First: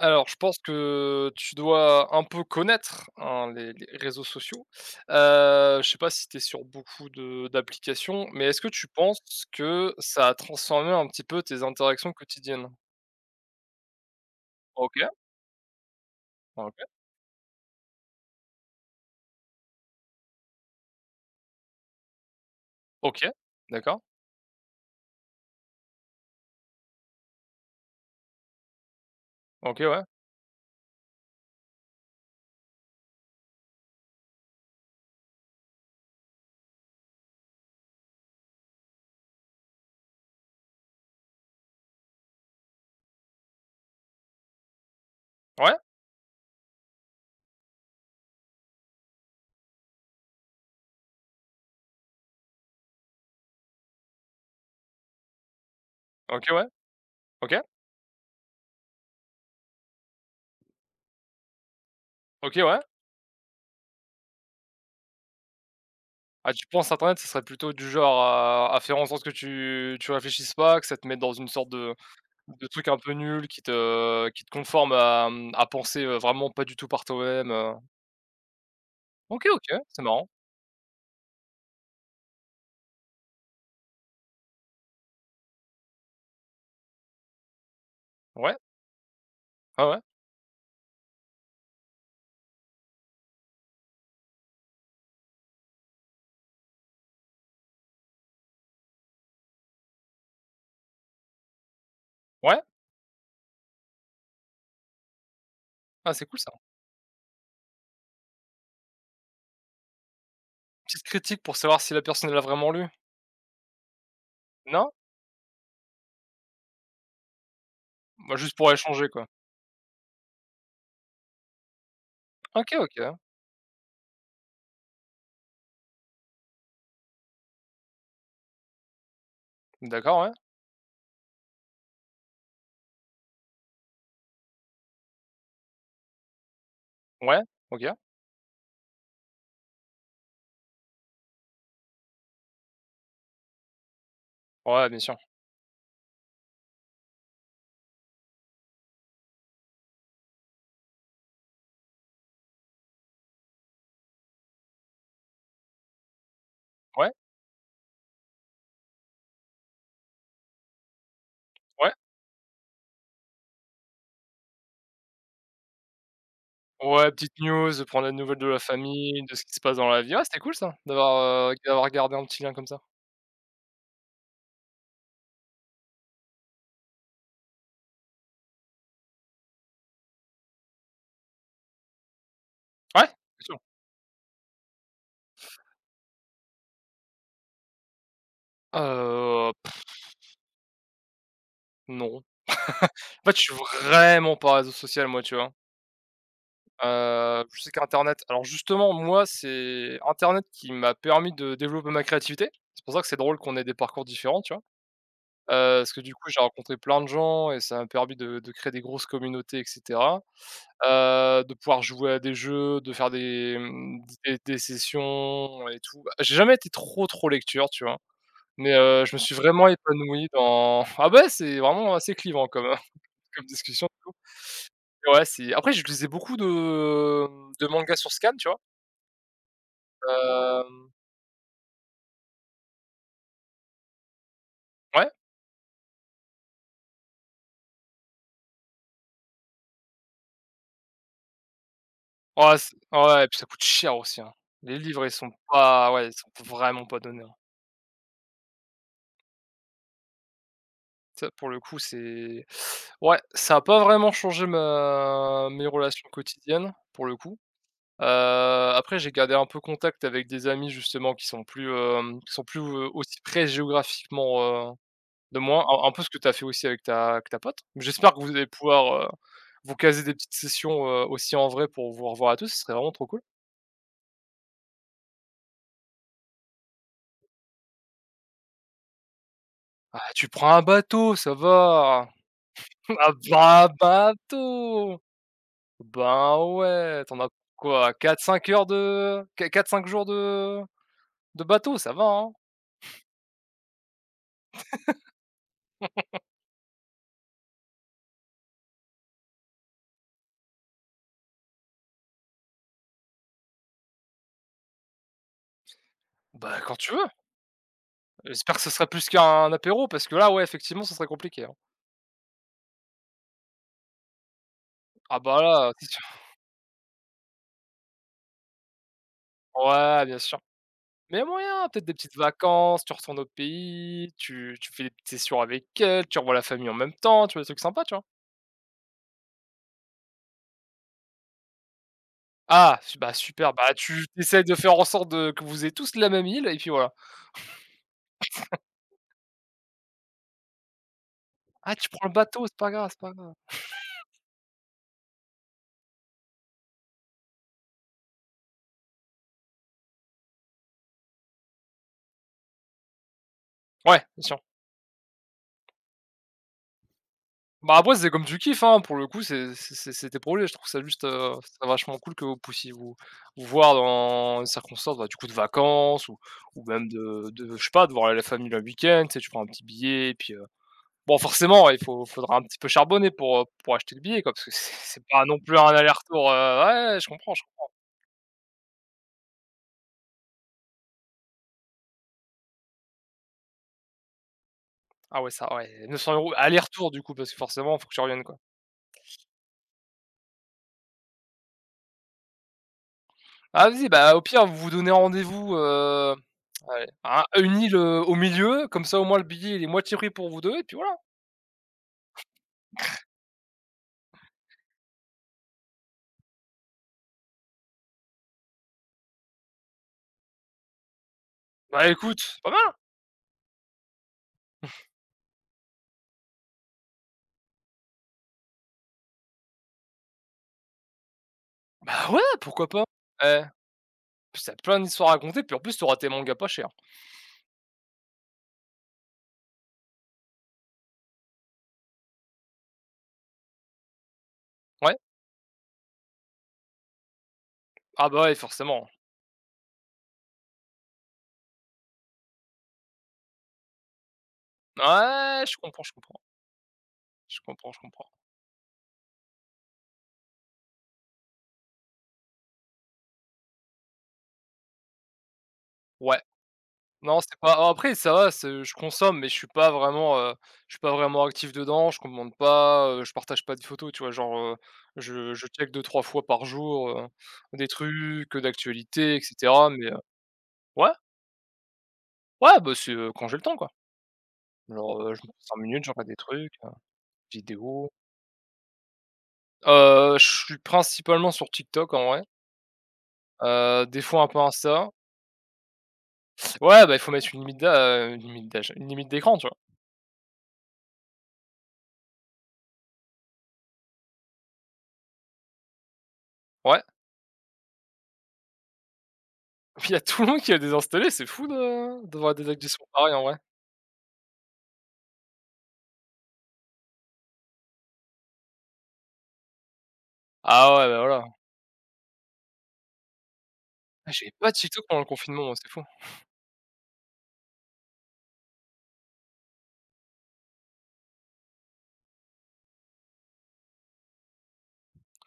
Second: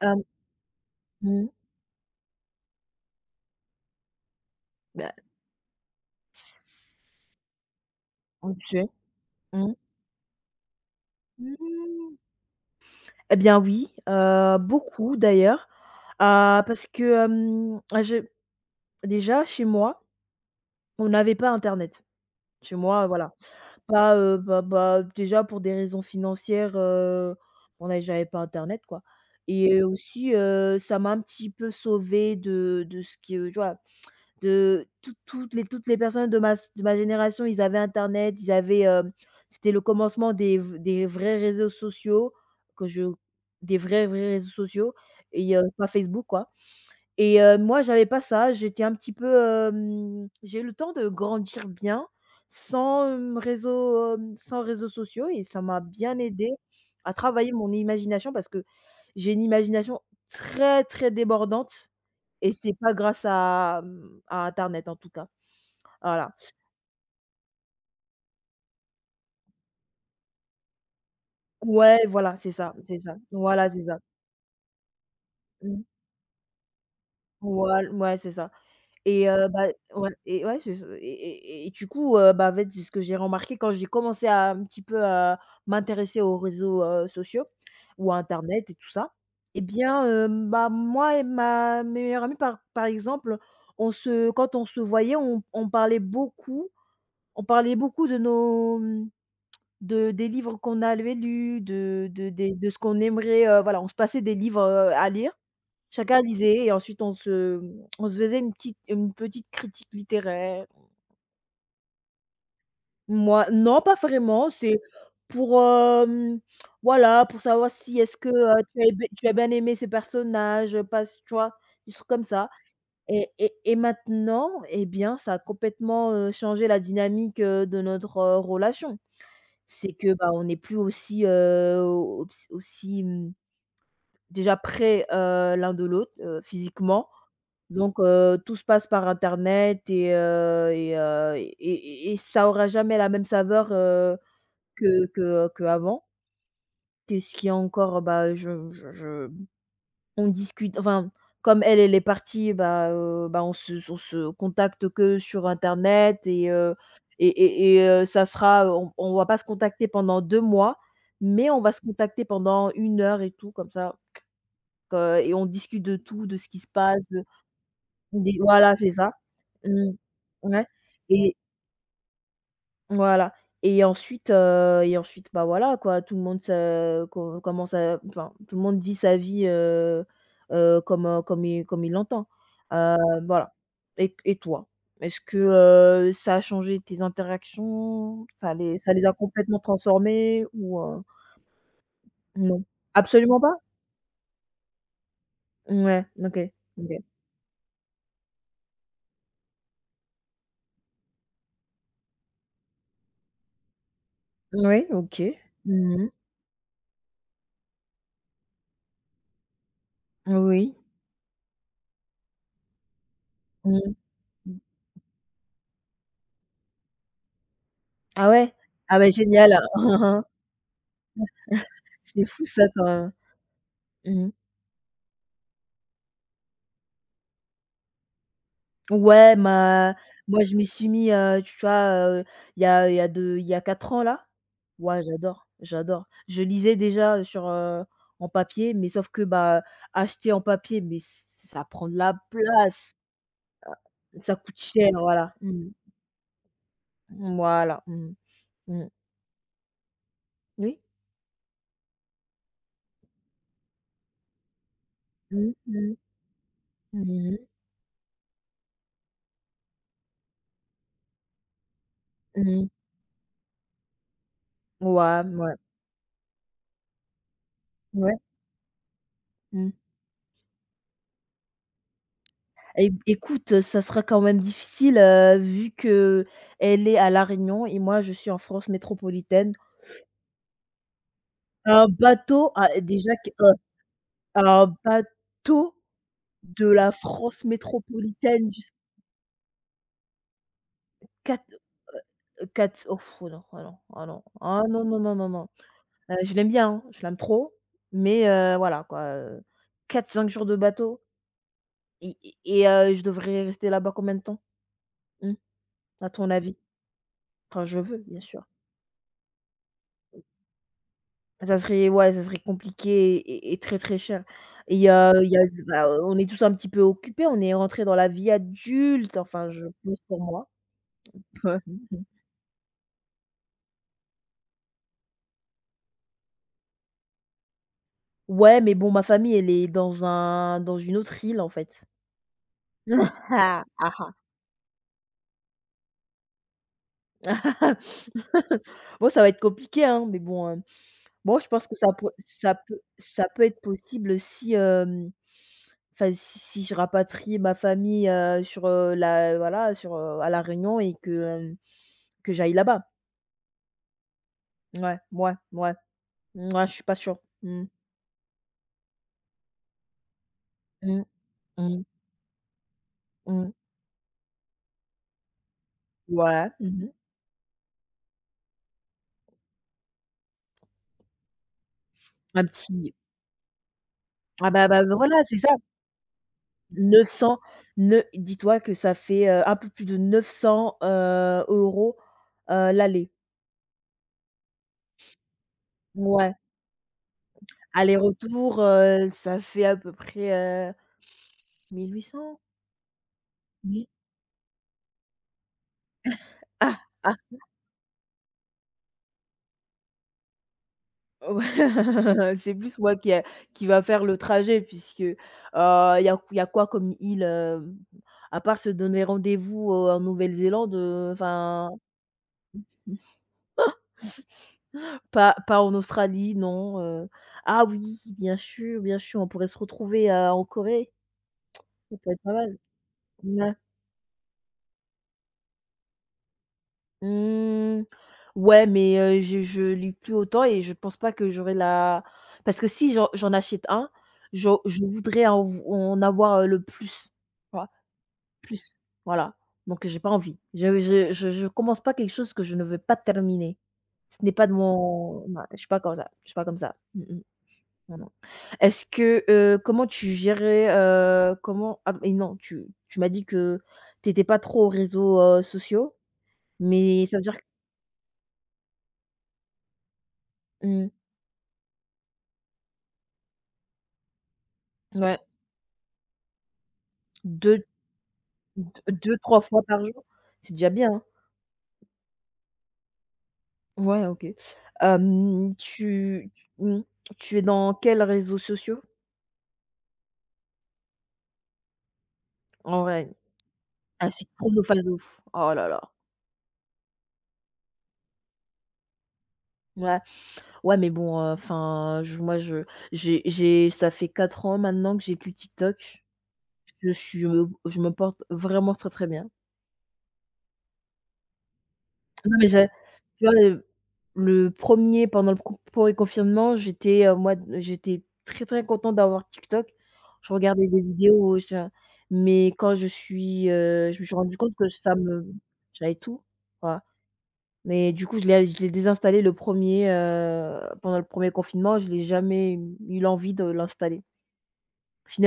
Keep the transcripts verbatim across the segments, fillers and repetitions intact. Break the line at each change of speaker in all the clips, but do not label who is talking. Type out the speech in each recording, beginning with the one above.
Hem,
je pense que
mmh,
tu dois un peu connaître, hein, les les réseaux sociaux.
bah,
Heu, je sais pas si tu es sur beaucoup de d'applications, mais est-ce
OK.
que tu penses
Mmh.
que ça a transformé un petit peu tes interactions
Mmh.
quotidiennes?
Eh bien oui, heu,
OK,
beaucoup d'ailleurs, heu,
OK,
parce que, hem, ah, je déjà chez moi, on n'avait pas internet. Chez moi,
OK,
voilà,
d'accord.
pas, heu, bah bah, déjà pour des raisons financières, heu, on a j'avais pas internet quoi. Et
OK, ouais.
aussi, heu, ça m'a un petit peu sauvée de de ce que tu vois? De tout toutes les toutes les personnes de ma de ma génération, ils avaient internet, ils avaient, hem, c'était le commencement des v des vrais réseaux sociaux que je des vrais, vrais réseaux sociaux et heu,
Ouais,
pas Facebook quoi. Et heu, moi j'avais pas ça, j'étais un petit peu, hem, j'ai eu le temps de grandir bien sans, hem, réseaux, hem, sans réseaux sociaux et ça m'a bien aidé
OK, ouais,
à travailler
OK,
mon imagination parce que j'ai une imagination très, très débordante et
OK,
c'est
ouais.
pas grâce à, mmh, à internet en tout cas. Voilà.
Ah, tu penses internet, ce serait plutôt du genre à à faire en sorte que tu tu réfléchisses pas, que ça te mette dans une sorte de
Ouais, voilà, c'est
de
ça,
truc un
c'est
peu
ça.
nul qui
Voilà, c'est ça.
te qui te conforme à, mmh, à
Mmh.
penser, heu, vraiment pas du tout par toi-même, heu
Voil Ouais, c'est ça. Et
OK,
heu, bah,
OK, c'est
ouais
marrant.
et ouais, c'est ça et et et du coup, heu, bah, en fait, c'est ce que j'ai remarqué quand j'ai commencé à un petit peu à m'intéresser aux réseaux, heu, sociaux ou à
Ouais,
internet et tout ça. Et
ouais, ouais,
bien, heu, bah, moi et ma meilleure amie par par exemple, on se quand on se voyait, on on parlait beaucoup, on parlait beaucoup de nos, mmh De des livres qu'on avait lus, de de des
ouais.
de ce qu'on aimerait, heu, voilà, on se passait des livres, heu, à lire.
Ah,
Chacun
c'est cool ça.
lisait et ensuite on se on se faisait une petite une petite critique littéraire.
Petite critique pour savoir si la personne l'a vraiment lu?
Moi non, pas vraiment, c'est
Non?
pour, hem, voilà, pour savoir si est-ce que,
Bah, juste
heu,
pour
tu as b
échanger quoi.
tu as bien aimé ces personnages, heu, pas s tu vois? Des trucs comme ça
OK, OK.
et et et maintenant, eh bien, ça a complètement, heu, changé la dynamique, heu, de notre, heu, relation. C'est que,
D'accord,
bah,
ouais.
on n'est plus aussi, heu, au aussi, mmh, déjà près, heu, l'un de l'autre, heu, physiquement.
Ouais, OK.
Donc heu, tout se passe par internet et heu et heu et et et ça aura jamais la même saveur, heu,
Ouais, bien
que
sûr.
que que avant. Quest ce qui est encore, bah, je je je on discute enfin, comme elle, elle est partie, bah, heu, bah, on se on se contacte que sur internet et heu,
Ouais,
et et et heu, ça sera, on on va pas se contacter pendant deux mois, mais on va se
ouais.
contacter pendant une heure et tout comme ça, heu, et on discute de tout, de ce qui se passe,
Ouais,
de
petite news, prendre des nouvelles
des
de la
voilà, c'est ça.
famille, de ce qui se passe dans
Mmh.
la vie. Ah, c'était cool
Ouais
ça,
et
d'avoir, heu, d'avoir gardé un petit lien comme ça.
voilà. Et ensuite, heu et ensuite, bah, voilà quoi, tout le monde se co commence à enfin, tout le monde vit sa vie, heu heu, comme, heu, comme il comme il l'entend. Heu,
Ouais, bien
voilà.
sûr.
et et toi? Est-ce que, heu, ça a changé tes interactions? Ça les ça les a
Heu,
complètement transformées ou, heu,
non.
non?
En fait, je
Absolument
suis
pas?
vraiment pas réseau social moi, tu vois?
Ouais, OK, OK.
Heu, je sais qu'internet alors justement, moi, c'est internet qui m'a permis de développer ma créativité. C'est pour ça que c'est drôle qu'on ait des parcours différents, tu vois?
Oui, OK.
Heu, parce que
Mmh.
du coup, j'ai rencontré plein de gens et ça m'a permis de de créer des grosses communautés et cetera.
Oui.
Heu, de pouvoir jouer à des jeux, de faire des,
Mmh.
mmh, des des sessions et tout. Bah, j'ai jamais été trop, trop lecture, tu vois?
Ah ouais?
Mais
Ah
heu,
ouais,
je me suis
génial.
vraiment épanoui dans ah bah ouais, c'est vraiment assez
C'est fou
clivant
ça
comme,
quand même.
comme discussion, du coup.
Mmh.
Et ouais, c'est après, je lisais beaucoup de, mmh, de mangas sur scan, tu vois?
Ouais, ma moi je m'y suis
Hem,
mis, heu, tu vois, heu, il y a il y a deux il y a quatre ans là. Ouais,
ouais,
j'adore, j'adore. Je lisais déjà sur, heu, en papier, mais sauf que, bah, acheter en papier, mais ç ça prend de la
ouais, c
place,
ouais et puis ça coûte cher aussi, hein.
ça coûte
Les
cher,
livres, ils sont
voilà. Mmh.
pas ouais, ils sont vraiment pas donnés, hein.
Voilà. Mmh. Mmh. Oui.
Ça, pour le coup, c'est ouais, ça a pas vraiment changé ma
Mmh,
mes
mh.
relations quotidiennes, pour le
Mmh,
coup.
mh.
Heu, Après, j'ai gardé un peu contact avec des amis, justement, qui sont plus, hem, qui sont plus,
Mmh.
heu, aussi près géographiquement, heu,
Ouais,
de moi. Un un peu ce que tu as fait aussi avec ta avec ta pote. J'espère
ouais. Ouais.
que vous allez pouvoir, heu,
Mmh.
vous caser des petites sessions, heu, aussi en vrai pour vous revoir et tout, ce serait vraiment
Eh
trop cool.
écoute, ça sera quand même difficile, heu, vu que elle est à La Réunion et moi je suis en France métropolitaine.
Ah, tu prends un bateau, ça
Un
va.
bateau, ah
Ah
déjà que heu,
bah, un
un
bateau!
bateau
Ben
de la
ouais, t'en as
France
quoi? Quatre cinq
métropolitaine
heures
jusqu'à
de quatre cinq jours de de
quatre
bateau, ça va, hein?
cat oh oh non, ah non, ah non, ah non, non, non, non, non. Heu, je l'aime bien, hein, je l'aime trop, mais heu, voilà quoi, heu, quatre cinq jours de bateau et et et heu, je devrais rester là-bas combien de temps? Mmh, à ton avis?
Bah, quand tu veux.
Enfin je veux, bien sûr.
J'espère que ce serait plus qu'un apéro parce que là, ouais, effectivement, ce serait compliqué, hein.
Ça serait Ouais, ça serait compliqué et et très, très cher et heu,
Ah
il y a
bah là,
bah,
c'est sûr.
on est tous un petit peu occupés, on est rentré dans la vie adulte, enfin je pense
Ouais, bien
pour
sûr.
moi.
Mais y a
Ouais.
moyen, peut-être des
Mmh.
petites vacances, tu retournes au pays, tu tu fais des petites sessions avec elle, tu revois la famille en même temps, tu vois? Des trucs sympas, tu vois?
Ouais, mais bon, ma famille, elle est dans un dans une autre île, en fait.
Ah, su Bah super,
Ah,
bah tu
ah.
tu essaies de faire en sorte de que vous ayez tous la même île et puis voilà.
Bon, ça va être compliqué, hein, mais bon, hem, bon, je pense
Ah,
que ça
tu prends
peut
le bateau,
ça
c'est pas
peut
grave, c'est pas
ça
grave.
peut être possible si, hem, enfin, si si je rapatrie ma famille, heu, sur, heu, la voilà, sur, heu, à La Réunion et que, hem, que j'aille là-bas.
Ouais, bien sûr.
Ouais, ouais, ouais, mouais, je suis pas sûre. Mmh.
Bah, après, c'est comme tu kiffes, hein, pour le coup, c'est c'est c'est c'est tes projets. Je trouve ça juste,
Mmh.
heu, ça
Mmh.
vachement cool que vous puissiez vous vous
Mmh.
voir dans une circonstance bah, du coup, de vacances ou
Ouais.
ou même
Mmh.
de de je sais pas, de voir la famille le week-end, tu sais, tu prends un petit billet et puis, heu, bon, forcément, ouais, il faut faudra un
Un
petit peu
petit
charbonner pour, heu, pour acheter le billet, quoi, parce que
Ah bah
c'est
bah,
c'est
voilà,
pas non
c'est ça.
plus un aller-retour, heu, ouais, ouais, je comprends,
neuf cents,
je com
ne dis-toi que ça fait, heu, un peu plus de neuf cents, heu, euros, heu, l'aller.
ah ouais, ça, ouais, neuf cents euros
Ouais.
aller-retour, du coup, parce que forcément, faut que tu reviennes, quoi.
Aller-retour, heu, ça fait à peu près, heu, mille huit cents?
Ah
Mi
vas-y, bah, au pire, vous vous donnez rendez-vous, heu,
Ah,
allez,
ah,
à une île, heu, au milieu, comme ça, au moins, le billet, il est moitié pris pour vous deux et puis voilà.
ouais, c'est plus moi qui a qui va faire le trajet puisque, euh, il y a y a quoi comme île, heu, à part se donner rendez-vous, heu, en Nouvelle-Zélande, heu, enfin
Bah, écoute, pas mal!
Pas pas en Australie, non, heu. Ah oui, bien sûr, bien sûr, on pourrait se retrouver, heu, en Corée, ça
Bah,
peut
ouais,
être pas mal.
pourquoi pas? Eh,
Mouais.
puis t'as plein d'histoires à raconter, puis en plus, t'auras tes mangas pas chers.
Mmh, ouais, mais heu, je je lis plus autant et je pense pas que j'aurai la parce que si j'en j'en achète un, je je
Ouais.
voudrais en v en avoir, heu, le plus, tu vois?
Ah bah, ouais,
Plus,
forcément.
voilà, donc j'ai pas envie. Je je je je commence pas quelque chose que je ne veux pas terminer. Ce n'est pas de mon, non,
Ouais, je
je suis pas
comprends, je
comme ça,
comprends.
je suis pas comme ça. Mmh, mmh.
Je comprends, je
Non,
comprends.
non. Est-ce que, heu, comment tu gérais, heu, comment ah mais non, tu tu m'as dit que tu étais pas trop aux réseaux, heu, sociaux,
Ouais.
mais ça
Non,
veut
c'est
dire que
pas alors après ça va, c'est je consomme, mais je suis pas vraiment, heu, je suis
mmh,
pas vraiment actif dedans, je commande pas, heu, je partage pas de photos, tu vois? Genre, heu,
ouais,
je je check deux trois fois par jour, heu,
deux
des trucs, heu,
deux
d'actualité
2
et
trois fois
cetera,
par
mais, heu
jour, c'est déjà
ouais,
bien, hein?
ouais, bah, c'est, heu, quand j'ai le temps, quoi.
Ouais, OK.
Genre, heu, je me prends
Hem,
cinq minutes, je regarde des
tu
trucs,
tu
heu,
mmh, Tu es dans
vidéos.
quels réseaux sociaux,
Heu, je suis principalement sur TikTok, en vrai,
en vrai?
heu, des
Ah,
fois
c'est
un peu
chronophage
Insta.
de ouf. Oh là là.
Ouais, bah, il faut mettre une limite d'a une limite d'âge, une limite d'écran, tu vois?
Ouais, ouais, mais bon, enfin, je moi, je j'ai j'ai ça fait quatre ans maintenant que j'ai plus TikTok.
Ouais.
Je suis je me je me porte vraiment très, très bien.
Il y a tout le monde qui a désinstallé, c'est fou de d'avoir
Non,
des
mais j'ai
actions pareilles en
tu vois,
vrai.
heu, le premier pendant le con pour les confinements, j'étais, heu, moi j'étais très, très contente d'avoir TikTok. Je regardais
Ah
des
ouais, bah, voilà.
vidéos, heu, je mais quand je suis, heu, je me
Ah,
suis
j'avais
rendue
pas
compte que
TikTok
ça
pendant le
me
confinement, moi, c'est fou.
j'avais tout, voilà. Mais du coup, je l'ai je l'ai désinstallé le premier heu, pendant le premier confinement, je l'ai jamais eu l'envie de l'installer.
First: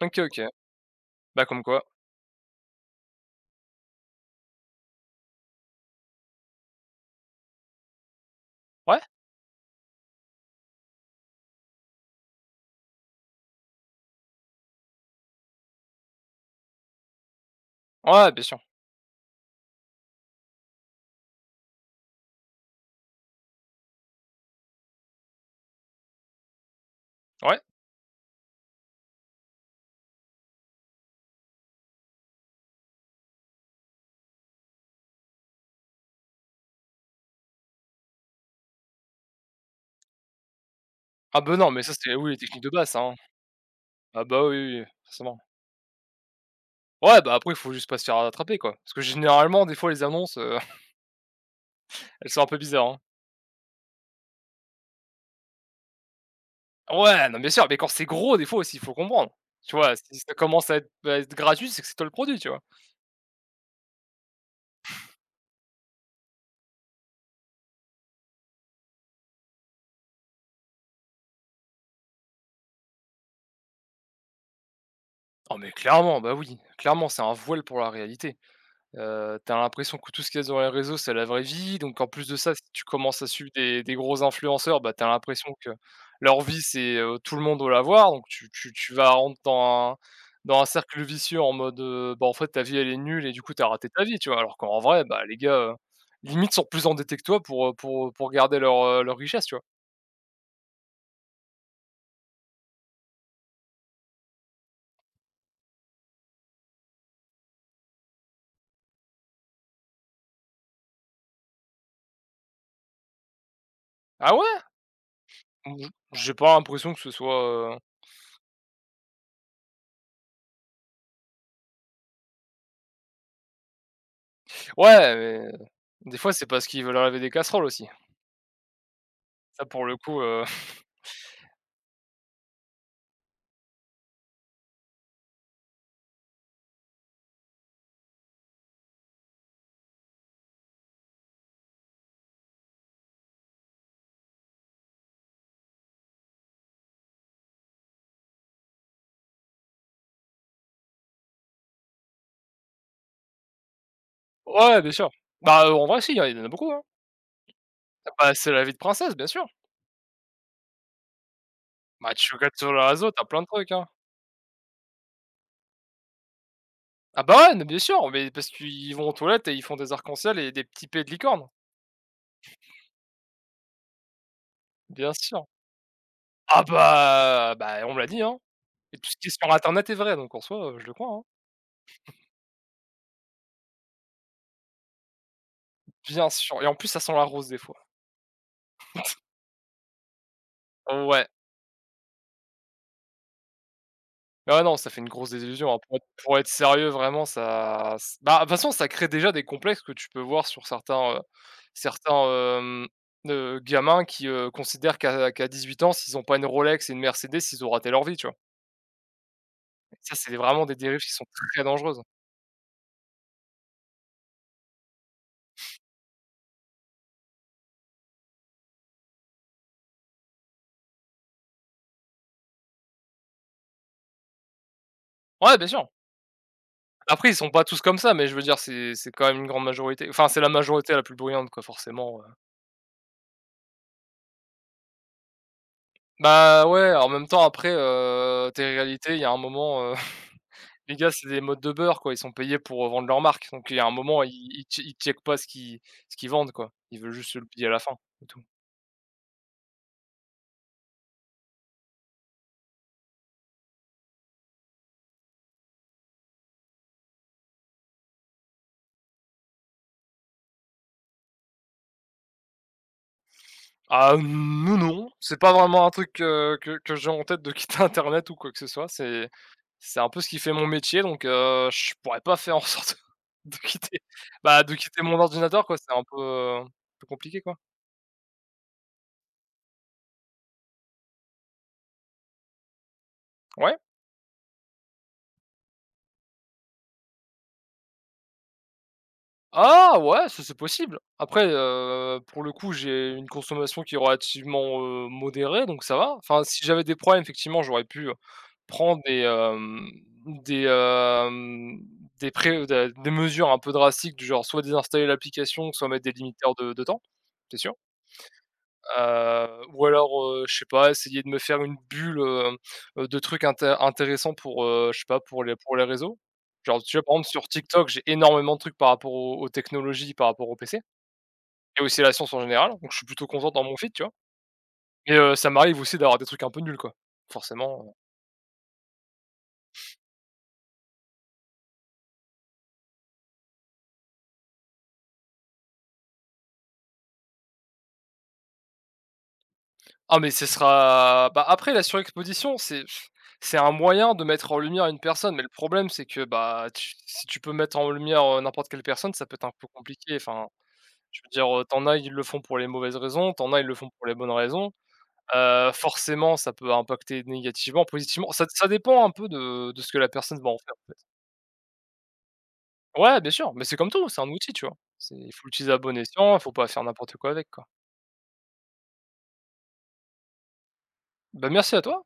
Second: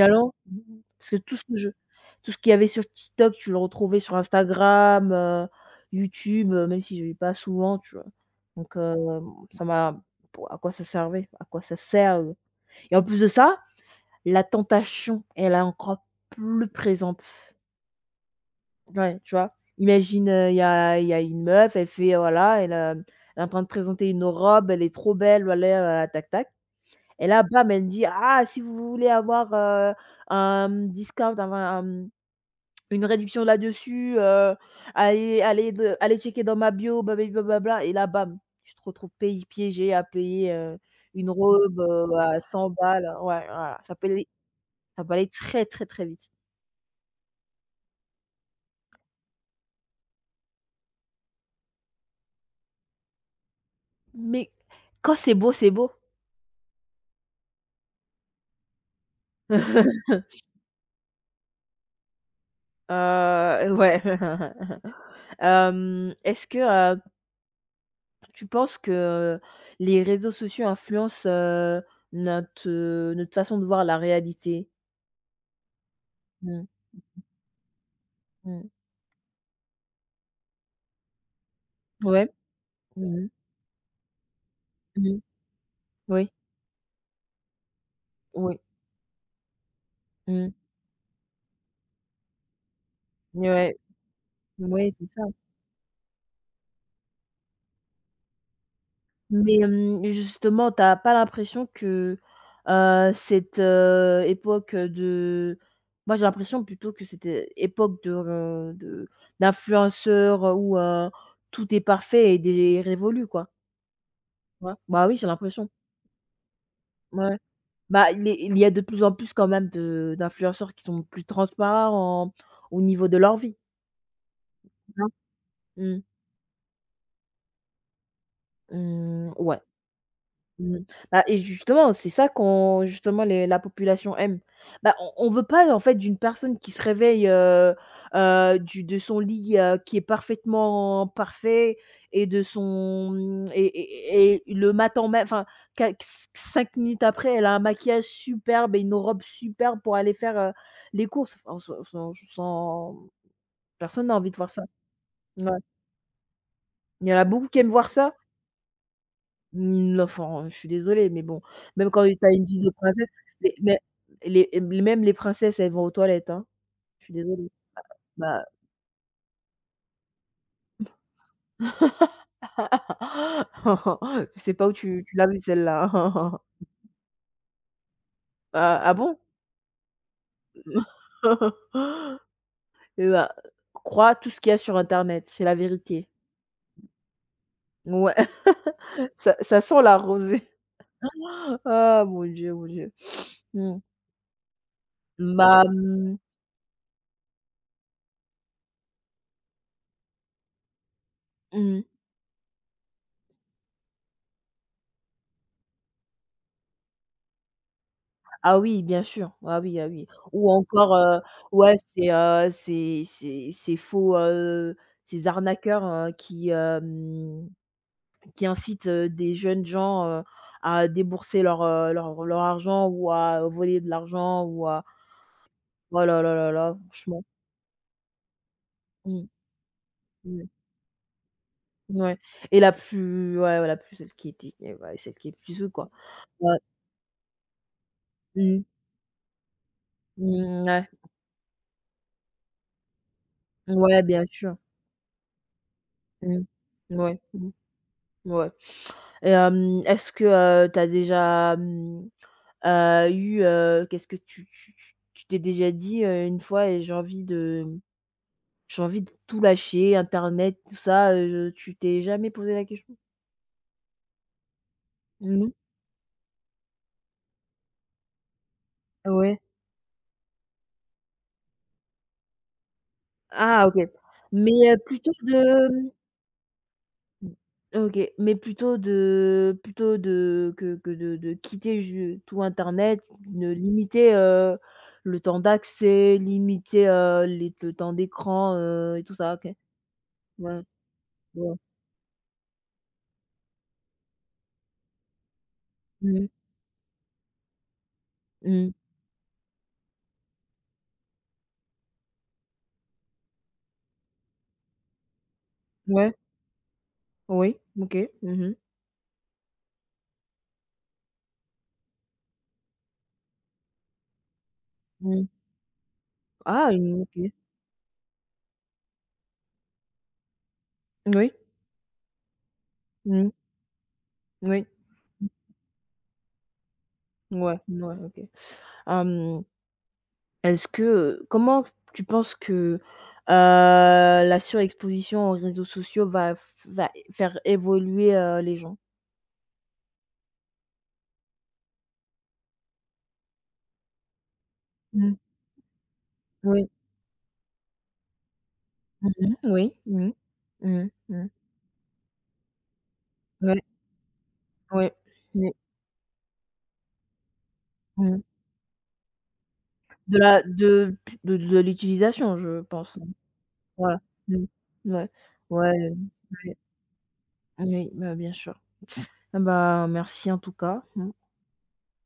OK, OK.
mmh parce que tout ce
Bah,
que
comme
je
quoi.
tout ce qu'il y avait sur TikTok, tu le retrouvais sur Instagram, heu, YouTube, heu, même si j'y vais pas souvent, tu vois? Donc
Ouais,
hem, ça m'a pour, à quoi ça servait? À quoi ça sert, heu? Et en plus de ça, la tentation, elle est encore plus présente.
ouais, bien sûr.
Ouais, tu vois? Imagine, heu, il y a il y a une meuf, elle fait voilà, elle, hem, elle est en train de présenter une robe, elle est trop belle, voilà, heu, tac tac. Et là,
Ouais.
bam, elle me dit: «Ah, si vous voulez avoir, heu, un, mmh, discount, enfin, un, mmh, une réduction là-dessus, heu, allez allez de allez checker dans ma bio, babli blablabla» et là, bam, je te retrouve pays piégée à payer, heu, une
Ah bah, non,
robe,
mais ça c'était
heu,
oui, les
à
techniques de
cent
base, ça,
balles.
hein.
Ouais, voilà, ça peut
Ah
aller
bah, oui, oui, oui,
ça peut aller
forcément.
très, très, très vite.
Ouais, bah, après il faut juste pas se faire attraper, quoi. Parce que généralement, des fois les annonces, heu, elles sont un peu bizarres, hein.
Mais quand c'est beau, c'est beau.
Ouais, non, bien sûr, mais quand c'est gros, des fois aussi, il faut comprendre. Tu vois? Si ça commence à être à être gratuit, c'est que c'est toi le produit, tu vois?
Heu, ouais. Hem, est-ce que, Tu penses que les réseaux sociaux influencent, heu, notre, heu, notre façon de voir la réalité?
Oh mais clairement, bah, oui,
Mmh,
clairement, c'est un voile pour la réalité.
mmh.
Heu, tu l'impression que tout ce qu'il y a dans les réseaux, c'est la vraie vie, donc en plus
Ouais.
de ça, si tu commences
Mmh,
à
mh.
suivre des des gros influenceurs, bah, t'as
Mmh.
l'impression que
Oui,
leur vie, c'est, heu, tout le monde doit l'avoir, donc tu
oui.
tu tu vas rentrer dans un
Mmh.
dans un cercle vicieux en mode, heu, bah, en fait, ta vie, elle est nulle et du coup, t'as
Ouais.
raté ta vie, tu vois? Alors qu'en
Ouais,
vrai,
c'est
bah,
ça.
les gars, heu, limite sont plus endettés que toi pour, heu, pour, pour garder leur, heu, leur richesse, tu
Mais,
vois?
hem, justement, t'as pas l'impression que, heu, cette, heu, époque de moi, j'ai l'impression plutôt que cette é époque de re de d'influenceurs, où, heu, tout est parfait et dé révolue, quoi.
Ah ouais?
Tu Bah, oui, j'ai l'impression.
Mmh, j'ai pas l'impression que ce
Ouais.
soit, heu
Bah, il est il y a de plus en plus quand même de d'influenceurs qui sont plus transparents en- au niveau de leur vie. Hein.
ouais, mais
Mmh,
des fois, c'est parce qu'ils veulent laver des casseroles aussi.
mmh, ouais.
Ça, pour le coup,
Mmh. Bah et justement, c'est ça qu'on justement les la population aime. Bah, on on veut pas en fait d'une personne qui se réveille, heu heu, du de son lit, heu, qui est parfaitement parfait et de son, mmh et et et le matin même enfin qua c minutes après, elle a un maquillage superbe et une robe superbe pour aller faire, heu, les courses. Enfin, sans sans sans personne n'a envie de voir ça.
ouais, bien sûr.
Ouais.
Bah, heu, en vrai, si, il y en a il y en a beaucoup, hein.
Il y en a beaucoup qui aiment voir
Ah
ça.
bah, c'est la vie de princesse, bien sûr.
Mmh, l'enfant, je suis désolée, mais bon, même quand
Bah,
tu as
tu
une
regardes
dizaine de
sur les
princesses,
réseau t'as plein de
les
trucs,
mais
hein.
les les même les princesses, elles vont aux toilettes, hein. Je suis
Ah bah,
désolée.
ouais, mais bien sûr, mais
Bah,
parce qu'ils vont aux toilettes et ils font des arcs-en-ciel et des petits pets de licorne,
je sais pas où tu
bien
tu l'as vue
sûr.
celle-là.
Ah bah bah, on me l'a dit, hein
Ah, ah
et tout ce
bon?
qui est sur internet est vrai, donc en soi, heu, je le crois, hein.
Eh bah, crois tout ce qu'il y a sur internet, c'est la vérité.
Bien sûr et en plus, ça sent la rose des fois.
Ouais, ça ça sent la rosée.
Ouais.
Ah mon Dieu, mon Dieu. Mmh.
Ah ouais, non, ça fait une grosse
Bah,
désillusion, hein. Pour être
mmh.
pour être sérieux, vraiment, ça ç bah, de toute façon, ça crée déjà des complexes que tu peux voir sur certains, heu,
Mmh.
certains, hem, heu, gamins qui, heu, considèrent qu'à qu'à dix-huit ans, s'ils ont pas une Rolex et une Mercedes, ils ont raté leur vie, tu vois?
Ah oui, bien sûr. Ah oui, ah oui.
Ça, c'est
Ou
vraiment des
encore,
dérives qui
heu,
sont très
ouais,
dangereuses.
c'est heu, c'est c'est ces faux, heu, ces arnaqueurs, heu, qui, hem, qui incitent, heu, des jeunes gens, heu, à débourser leur, heu, leur leur argent ou à voler de l'argent ou à
Ouais, bien sûr.
oh là là là là, franchement.
Après, ils sont pas tous comme ça, mais je veux dire, c'est c'est quand
Mmh,
même une grande majorité. Enfin, c'est
mmh,
la majorité la plus bruyante, quoi,
ouais
forcément, heu.
et la plus ouais, ouais, la plus celle qui était et ouais, celle qui est plus eux, quoi. Ouais.
Bah, ouais, en même temps, après, heu, tes
Mmh,
réalités, il y a un moment,
mmh, ouais.
les gars, c'est des modes de beurre, quoi. Ils sont payés pour, heu, vendre leur marque, donc il y a un
Ouais,
moment,
bien
ils
sûr.
ils che ils checkent pas ce qu'ils ce qu'ils
Mmh.
vendent, quoi. Ils veulent
Ouais,
juste se le
mmh,
payer à la fin, c'est tout.
ouais. Et hem, est-ce que, heu, tu déjà, mmh, heu, eu, heu, qu'est-ce que tu tu tu tu t'es déjà dit, heu, une fois: et J'ai envie de mmh, j'ai envie de tout lâcher, internet, tout ça», heu, tu t'es jamais posé la question?
Ah, nous, non, c'est pas
Non?
vraiment un truc, heu, que que j'ai en tête de quitter internet ou quoi que ce soit. C'est
Ouais.
c'est un peu ce qui fait mon métier, donc heu, je pourrais pas faire en sorte de
Ah, OK.
quitter, bah,
Mais,
de
heu,
quitter
plutôt
mon ordinateur, quoi. C'est
de
un peu, heu, un peu
mmh,
compliqué, quoi.
OK, mais plutôt de plutôt de que que de de quitter je tout internet, de
Ouais.
limiter, heu, le temps d'accès, limiter, heu, les le temps d'écran, heu, et tout ça, OK.
Ah ouais, ça c'est
Ouais.
possible. Après,
Ouais.
heu, pour le coup, j'ai une consommation qui est relativement, heu, modérée, donc ça va.
Mmh.
Enfin, si j'avais des problèmes, effectivement, j'aurais pu, heu,
Mmh.
prendre des, hem, des, hem, des pré des des mesures un peu drastiques du genre soit désinstaller l'application, soit mettre des
Ouais,
limiteurs de de temps, c'est
oui,
sûr.
OK. Mmh, mh.
Heu, ou alors, heu, je sais pas, essayer de me faire une bulle, heu heu, de trucs inté intéressants pour, heu, je sais pas,
Mmh.
pour les pour les réseaux.
Ah,
Genre,
une
tu vois, par exemple,
OK.
sur TikTok, j'ai énormément de trucs par rapport aux aux technologies, par rapport au P C
Oui.
et aussi à la science en général, donc je suis plutôt
Mmh.
content dans mon feed, tu vois?
Oui.
Mais heu, ça m'arrive aussi d'avoir des trucs un peu nuls, quoi,
Ouais,
forcément, heu.
ouais, OK. Hem, est-ce que, heu Comment tu penses que, heu, la surexposition aux réseaux sociaux va f va é faire évoluer, heu, les gens?
Ah mais ce sera bah, après la surexposition, c'est c'est un moyen de mettre en lumière une
Mmh.
personne, mais le problème, c'est que, bah,
Oui.
tu si tu peux mettre en lumière, heu, n'importe quelle personne,
Mmh,
ça peut
mh.
être un peu
Oui. Mmh.
compliqué, enfin
Mmh.
je
Mmh.
veux dire, heu, tu as, ils le font pour les mauvaises raisons, t'en as,
Ouais,
ils le font pour les bonnes raisons.
ouais. Mmh.
Heu, forcément, ça peut impacter négativement,
Mmh.
positivement, ça ça dépend un peu de de ce que la
De
personne
la
va en faire, en
de
fait.
p de de l'utilisation, je pense.
Ouais, bien sûr, mais c'est comme
Voilà.
tout, c'est un
Mmh.
outil, tu vois?
Ouais.
C'est Il faut
Ouais,
l'utiliser à
ouais.
bon escient, il faut pas faire n'importe quoi avec, quoi.
Oui, bah, bien sûr. Ah bah, merci en tout cas. Mmh
Bah, merci à toi.